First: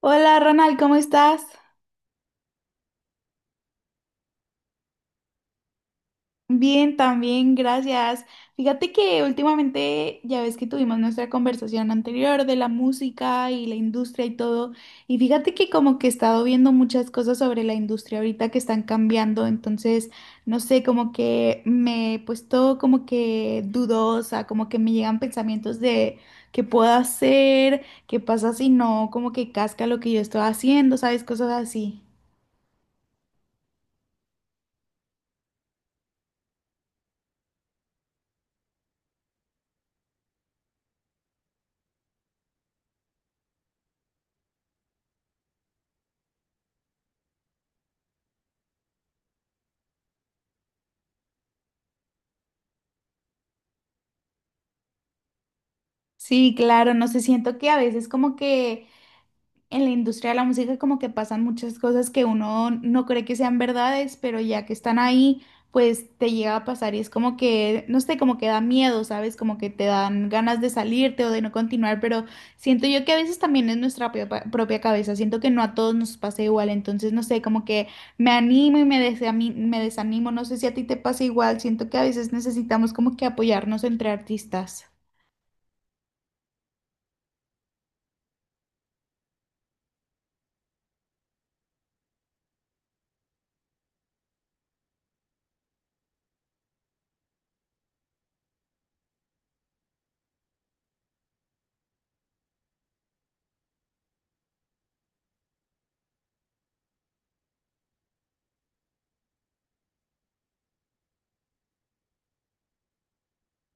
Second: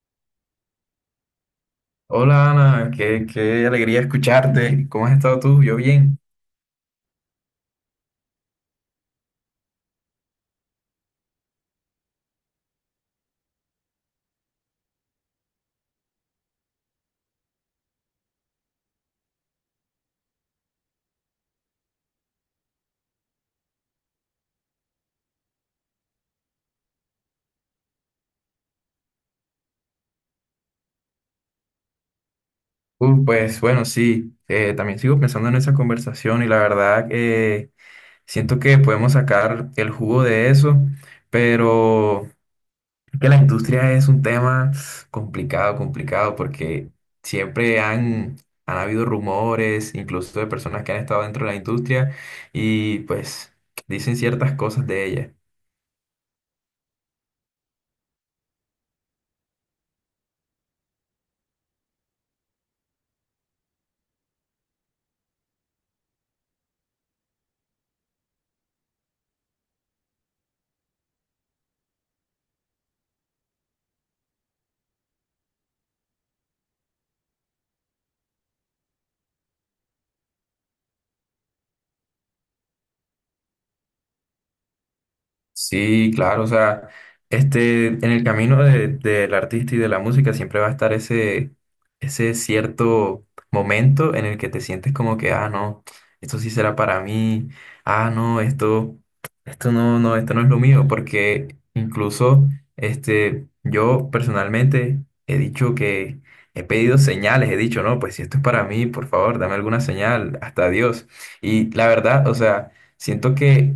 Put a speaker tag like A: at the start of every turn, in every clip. A: Hola Ronald, ¿cómo estás?
B: Hola Ana, qué alegría escucharte. ¿Cómo has estado tú? Yo bien.
A: Bien, también, gracias. Fíjate que últimamente ya ves que tuvimos nuestra conversación anterior de la música y la industria y todo, y fíjate que como que he estado viendo muchas cosas sobre la industria ahorita que están cambiando, entonces, no sé, como que me he puesto como que dudosa, como que me llegan pensamientos de qué puedo hacer, qué pasa si no, como que casca lo que yo estoy haciendo, ¿sabes? Cosas así.
B: Pues bueno, sí, también sigo pensando en esa conversación y la verdad siento que podemos sacar el jugo de eso, pero es que la industria es un tema complicado, complicado, porque siempre han habido rumores, incluso de personas que han estado dentro de la industria y pues dicen ciertas cosas de ella.
A: Sí, claro, no sé, siento que a veces como que en la industria de la música como que pasan muchas cosas que uno no cree que sean verdades, pero ya que están ahí, pues te llega a pasar y es como que, no sé, como que da miedo, ¿sabes? Como que te dan ganas de salirte o de no continuar, pero siento yo que a veces también es nuestra propia cabeza, siento que no a todos nos pasa igual, entonces no sé, como que me animo y me desanimo, no sé si a ti te pasa igual, siento que a veces necesitamos como que apoyarnos entre artistas.
B: Sí, claro, o sea, este, en el camino del artista y de la música siempre va a estar ese cierto momento en el que te sientes como que, ah, no, esto sí será para mí, ah, no, esto no, no, esto no es lo mío, porque incluso, este, yo personalmente he dicho que he pedido señales, he dicho, no, pues si esto es para mí, por favor, dame alguna señal, hasta Dios. Y la verdad, o sea, siento que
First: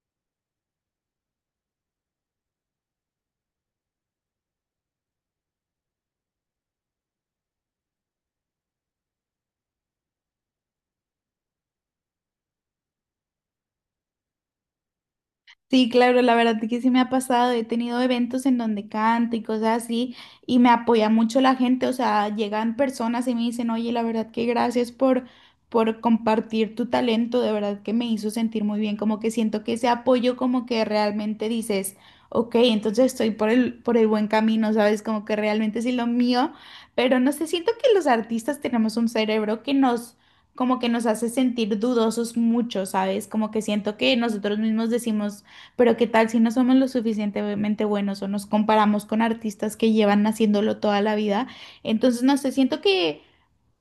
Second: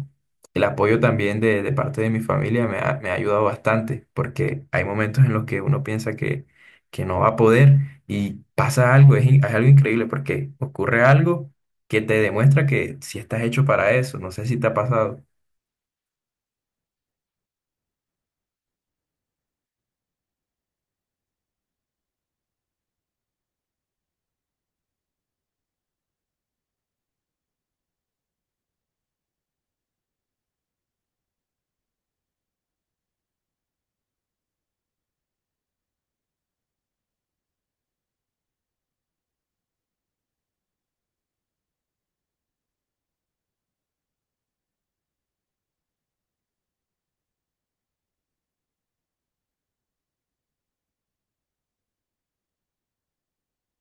B: el apoyo también de parte de mi familia me me ha ayudado bastante, porque hay momentos en los que uno piensa que no va a poder y pasa algo, es algo increíble, porque ocurre algo que te demuestra que si estás hecho para eso, no sé si te ha pasado.
A: Sí, claro, la verdad es que sí me ha pasado, he tenido eventos en donde canto y cosas así y me apoya mucho la gente, o sea, llegan personas y me dicen, oye, la verdad que gracias por compartir tu talento, de verdad que me hizo sentir muy bien, como que siento que ese apoyo como que realmente dices, ok, entonces estoy por el buen camino, ¿sabes? Como que realmente sí lo mío, pero no sé, siento que los artistas tenemos un cerebro que nos como que nos hace sentir dudosos mucho, ¿sabes? Como que siento que nosotros mismos decimos pero qué tal si no somos lo suficientemente buenos o nos comparamos con artistas que llevan haciéndolo toda la vida. Entonces, no sé,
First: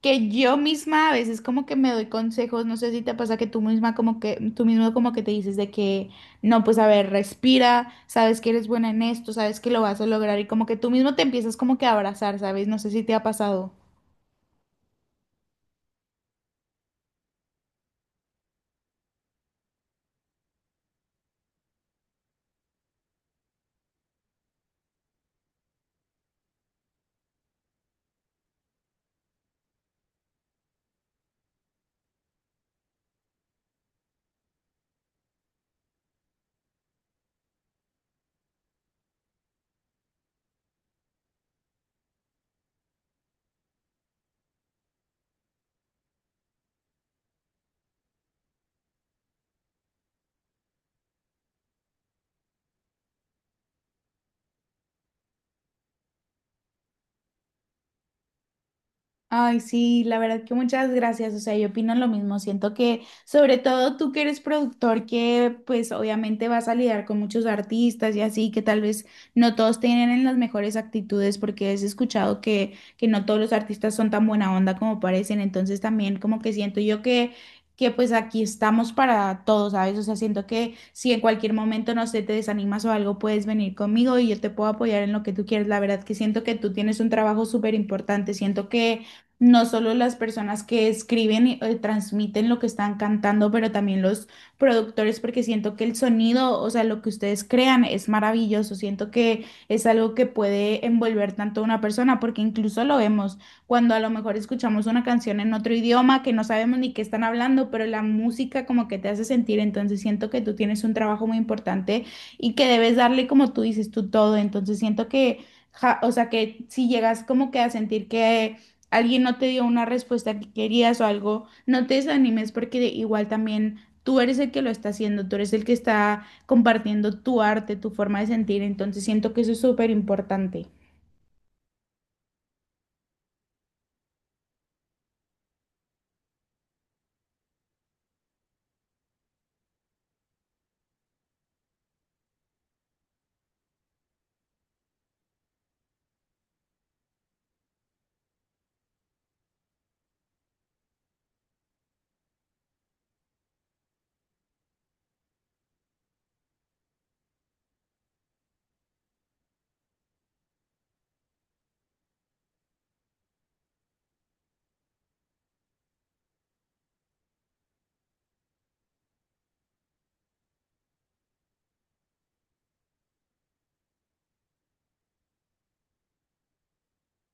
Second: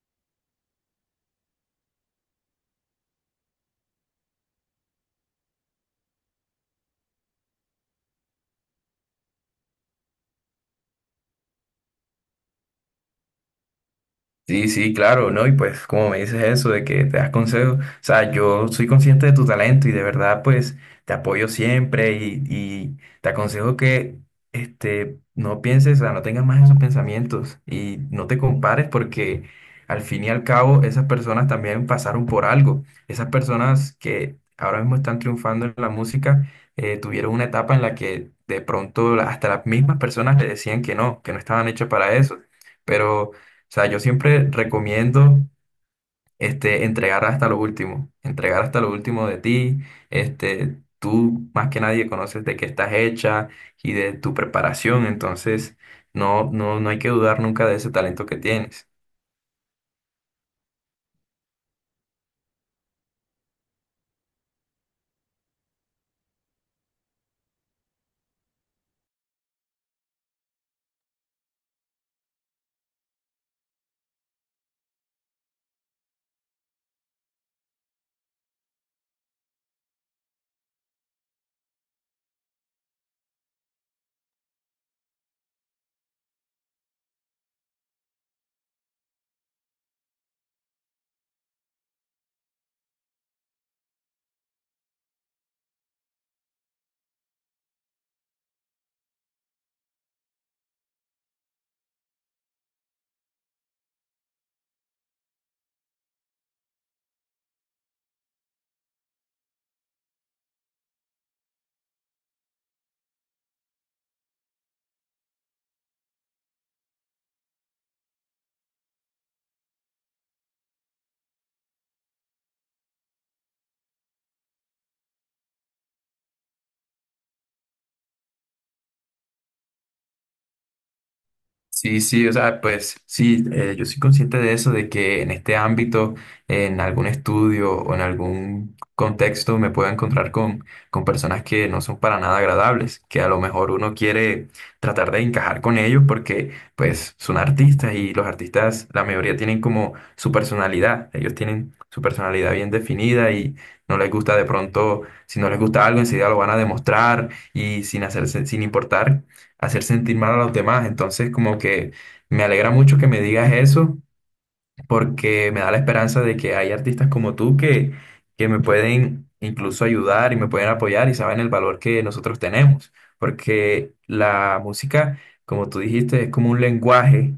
A: que yo misma a veces como que me doy consejos, no sé si te pasa que tú misma tú mismo como que te no, pues a ver, respira, sabes que eres buena en esto, sabes que lo vas a lograr y como que tú mismo te empiezas como que a abrazar, ¿sabes? No sé si te ha pasado.
B: Sí, sí, claro, ¿no? Y pues como me dices eso de que te das consejos, o sea, yo soy consciente de tu talento y de verdad pues te apoyo siempre y te aconsejo que este, no pienses, o sea, no tengas más esos pensamientos y no te compares porque al fin y al cabo esas personas también pasaron por algo. Esas personas que ahora mismo están triunfando en la música tuvieron una etapa en la que de pronto hasta las mismas personas le decían que no estaban hechas para eso, pero sea, yo siempre recomiendo este, entregar hasta lo último, entregar hasta lo último de ti. Este, tú más que nadie conoces de qué estás hecha y de tu preparación, entonces no, no, no hay que dudar nunca de ese talento que tienes.
A: Ay, sí, la verdad que muchas gracias. O sea, yo opino lo mismo. Siento que, sobre todo tú que eres productor, que pues obviamente vas a lidiar con muchos artistas y así, que tal vez no todos tienen las mejores actitudes, porque has escuchado que no todos los artistas son tan buena onda como parecen. Entonces también como que siento yo que pues aquí estamos para todos, ¿sabes? O sea, siento que si en cualquier momento, no sé, te desanimas o algo, puedes venir conmigo y yo te puedo apoyar en lo que tú quieres. La verdad que siento que tú tienes un trabajo súper importante. Siento que no solo las personas que escriben y transmiten lo que están cantando, pero también los productores, porque siento que el sonido, o sea, lo que ustedes crean es maravilloso. Siento que es algo que puede envolver tanto a una persona, porque incluso lo vemos cuando a lo mejor escuchamos una canción en otro idioma que no sabemos ni qué están hablando, pero la música como que te hace sentir. Entonces siento que tú tienes un trabajo muy importante y que debes darle, como tú dices, tú todo. Entonces siento o sea, que si llegas como que a sentir que alguien no te dio una respuesta que querías o algo, no te desanimes igual también tú eres el que lo está haciendo, tú eres el que está compartiendo tu arte, tu forma de sentir, entonces siento que eso es súper importante.
B: Sí, sí, o sea, pues sí, yo soy consciente de eso, de que en este ámbito, en algún estudio o en algún contexto me puedo encontrar con personas que no son para nada agradables, que a lo mejor uno quiere tratar de encajar con ellos porque pues son artistas y los artistas, la mayoría tienen como su personalidad, ellos tienen su personalidad bien definida y no les gusta de pronto, si no les gusta algo, enseguida lo van a demostrar y sin hacerse, sin importar hacer sentir mal a los demás. Entonces, como que me alegra mucho que me digas eso porque me da la esperanza de que hay artistas como tú que me pueden incluso ayudar y me pueden apoyar y saben el valor que nosotros tenemos, porque la música, como tú dijiste, es como un lenguaje,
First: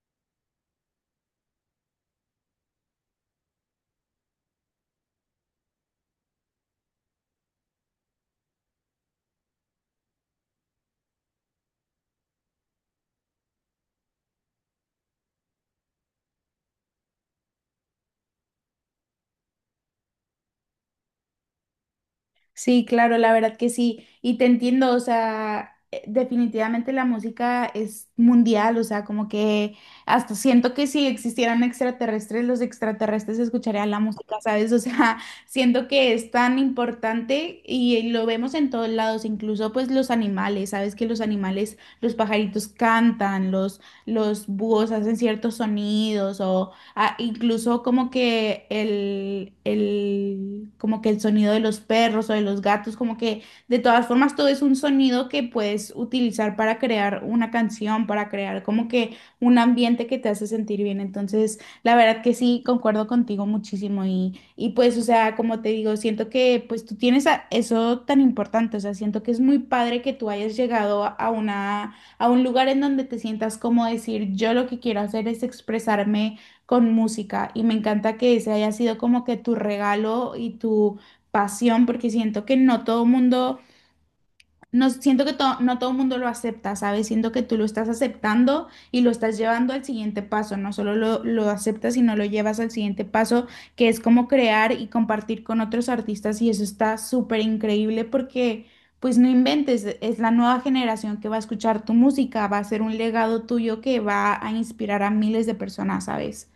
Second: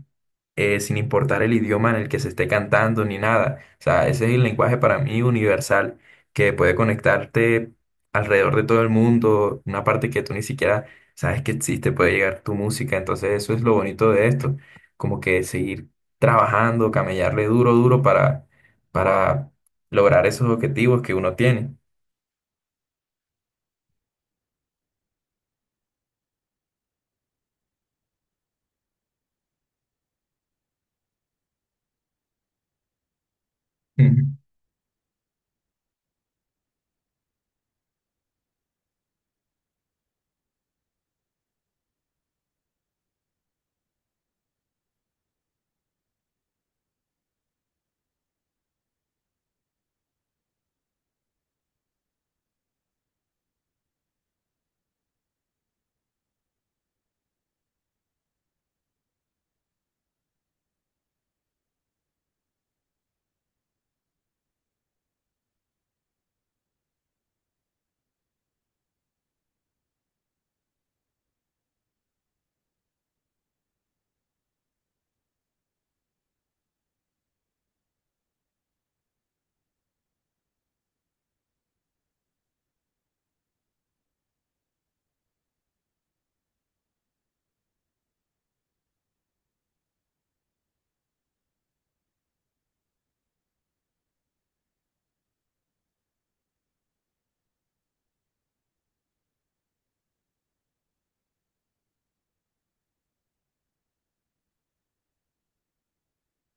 B: sin importar el idioma en el que se esté cantando ni nada. O sea, ese es el lenguaje para mí universal, que puede conectarte alrededor de todo el mundo, una parte que tú ni siquiera sabes que existe, puede llegar tu música, entonces eso es lo bonito de esto como que seguir trabajando, camellarle duro, duro para lograr esos objetivos que uno tiene.
A: Sí, claro, la verdad que sí. Y te entiendo, o sea, definitivamente la música es mundial, o sea, como que hasta siento que si existieran extraterrestres, los extraterrestres escucharían la música,
B: Ujú.
A: ¿sabes? O sea, siento que es tan importante y lo vemos en todos lados, incluso pues los animales, ¿sabes? Que los animales, los pajaritos cantan, los búhos hacen ciertos sonidos. Ah, incluso como que como que el sonido de los perros o de los gatos, como que de todas formas todo es un sonido que puedes utilizar para crear una canción, para crear como que un ambiente que te hace sentir bien. Entonces, la verdad que sí, concuerdo contigo muchísimo y pues, o sea, como te digo, siento que pues tú eso tan importante, o sea, siento que es muy padre que tú hayas llegado a una, a un lugar en donde te sientas como decir, yo lo que quiero hacer es expresarme con música y me encanta que ese haya sido como que tu regalo y tu pasión porque siento que no todo mundo, no siento que no todo mundo lo acepta, ¿sabes? Siento que tú lo estás aceptando y lo estás llevando al siguiente paso, no solo lo aceptas, sino lo llevas al siguiente paso que es como crear y compartir con otros artistas y eso está súper increíble porque... Pues no inventes, es la nueva generación que va a escuchar tu música, va a ser un legado tuyo que va a inspirar a miles de personas, ¿sabes?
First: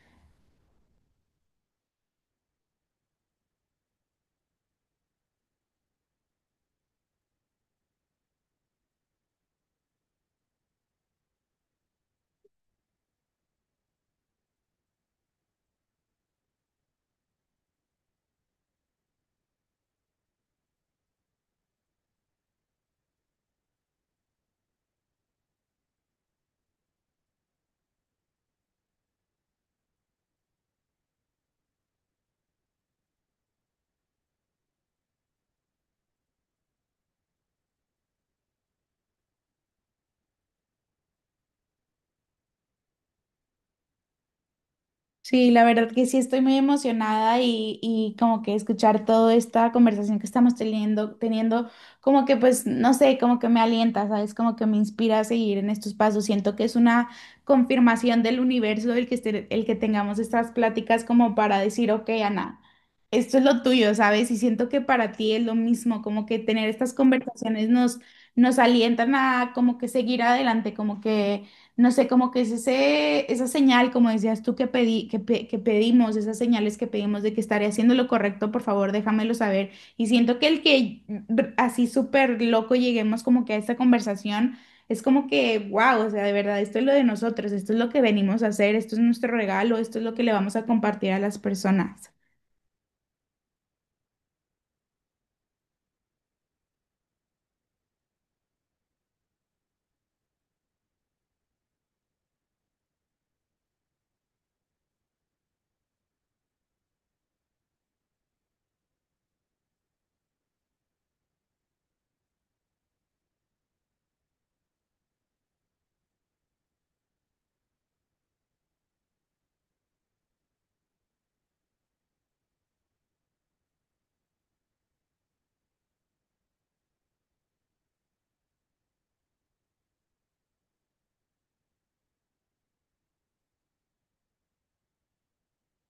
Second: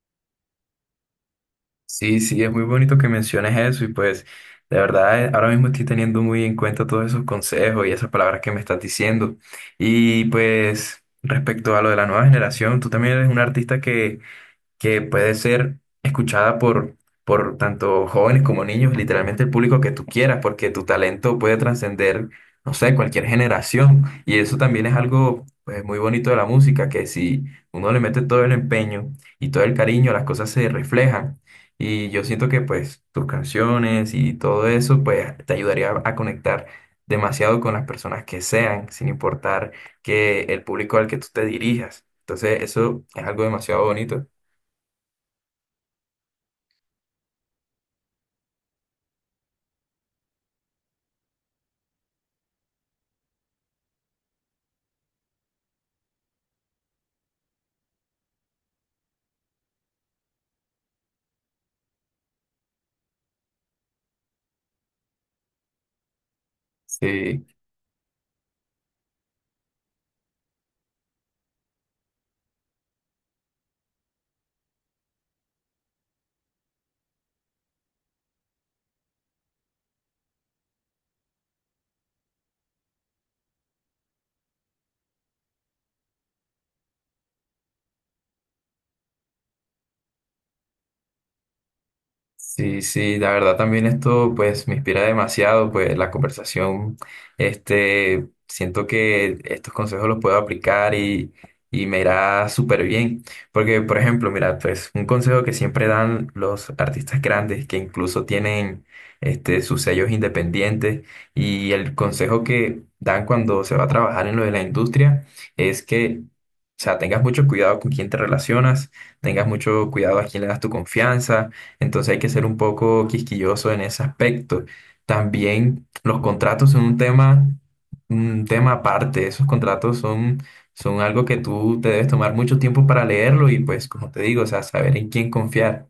B: Sí, sí, es muy bonito que menciones eso y pues de verdad ahora mismo estoy teniendo muy en cuenta todos esos consejos y esas palabras que me estás diciendo. Y pues respecto a lo de la nueva generación, tú también eres un artista que puede ser escuchada por tanto jóvenes como niños, literalmente el público que tú quieras, porque tu talento puede trascender, no sé, cualquier generación. Y eso también es algo pues, muy bonito de la música, que si uno le mete todo el empeño y todo el cariño, las cosas se reflejan. Y yo siento que pues tus canciones y todo eso pues te ayudaría a conectar demasiado con las personas que sean, sin importar que el público al que tú te dirijas. Entonces, eso es algo demasiado bonito.
A: Sí, la verdad que sí estoy muy emocionada y como que escuchar toda esta conversación que estamos teniendo, como que pues, no sé, como que me alienta, ¿sabes? Como que me inspira a seguir en estos pasos. Siento que es una confirmación del universo el el que tengamos estas pláticas como para decir, ok, Ana, esto es lo tuyo, ¿sabes? Y siento que para ti es lo mismo, como que tener estas
B: Sí,
A: conversaciones nos, nos alientan a como que seguir adelante, como que no sé, como que es esa señal, como decías tú, que que pedimos, esas señales que pedimos de que estaré haciendo lo correcto, por favor, déjamelo saber. Y siento que el así súper loco lleguemos como que a esta conversación, es como que, wow, o sea, de verdad, esto es lo de nosotros, esto es lo que venimos a hacer, esto es nuestro regalo, esto es lo que le vamos a compartir a las personas.
B: sí, sí, la verdad también esto pues me inspira demasiado, pues la conversación, este, siento que estos consejos los puedo aplicar y me irá súper bien, porque por ejemplo, mira, pues un consejo que siempre dan los artistas grandes que incluso tienen este, sus sellos independientes y el consejo que dan cuando se va a trabajar en lo de la industria es que, o sea, tengas mucho cuidado con quién te relacionas, tengas mucho cuidado a quién le das tu confianza. Entonces hay que ser un poco quisquilloso en ese aspecto. También los contratos son un tema aparte. Esos contratos son algo que tú te debes tomar mucho tiempo para leerlo y pues, como te digo, o sea, saber en quién confiar.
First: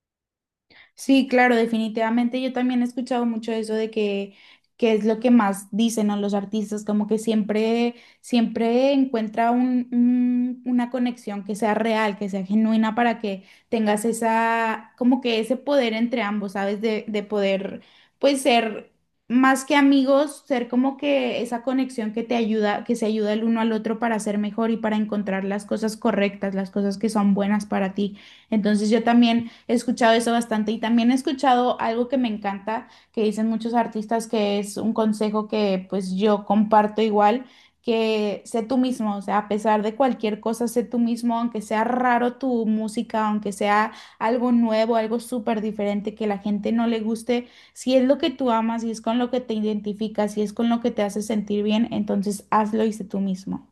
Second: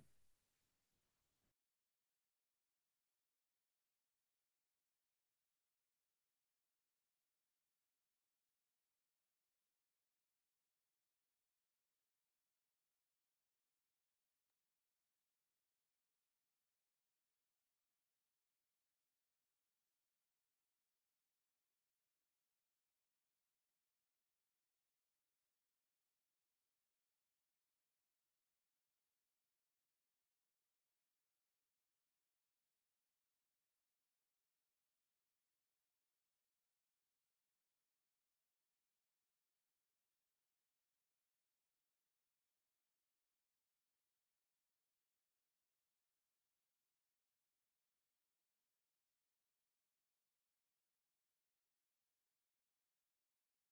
A: Sí, claro, definitivamente. Yo también he escuchado mucho eso que es lo que más dicen a los artistas, como que siempre, siempre encuentra una conexión que sea real, que sea genuina para que tengas esa, como que ese poder entre ambos, ¿sabes? De poder, pues, ser más que amigos, ser como que esa conexión que te ayuda, que se ayuda el uno al otro para ser mejor y para encontrar las cosas correctas, las cosas que son buenas para ti. Entonces yo también he escuchado eso bastante y también he escuchado algo que me encanta, que dicen muchos artistas, que es un consejo que pues yo comparto igual, que sé tú mismo, o sea, a pesar de cualquier cosa, sé tú mismo, aunque sea raro tu música, aunque sea algo nuevo, algo súper diferente que la gente no le guste, si es lo que tú amas, si es con lo que te identificas, si es con lo que te hace sentir bien, entonces hazlo y sé tú mismo.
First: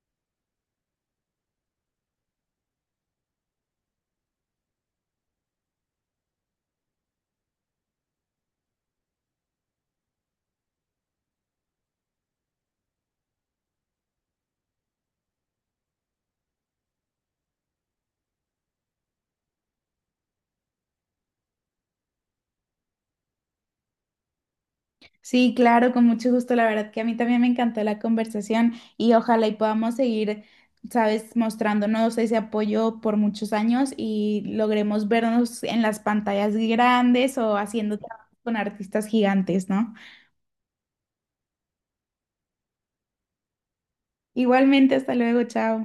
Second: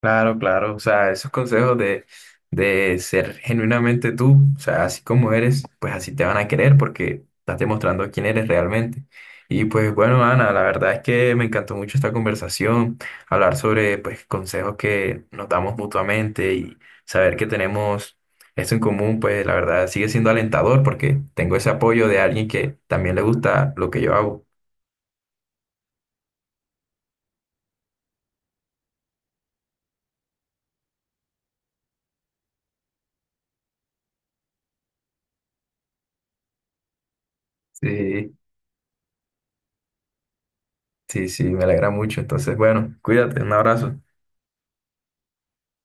B: Claro, claro, o sea, esos consejos de ser genuinamente tú, o sea, así como eres, pues así te van a querer porque estás demostrando quién eres realmente. Y pues bueno, Ana, la verdad es que me encantó mucho esta conversación, hablar sobre pues consejos que nos damos mutuamente y saber que tenemos esto en común, pues la verdad sigue siendo alentador porque tengo ese apoyo de alguien que también le gusta lo que yo hago.
A: Sí, claro, con mucho gusto. La verdad que a mí también me encantó la conversación y ojalá y podamos seguir, sabes, mostrándonos ese apoyo por muchos años y logremos vernos en las pantallas grandes o haciendo
B: Sí,
A: trabajos con artistas gigantes, ¿no?
B: sí, sí, me alegra mucho. Entonces, bueno, cuídate, un abrazo.
A: Igualmente, hasta luego, chao.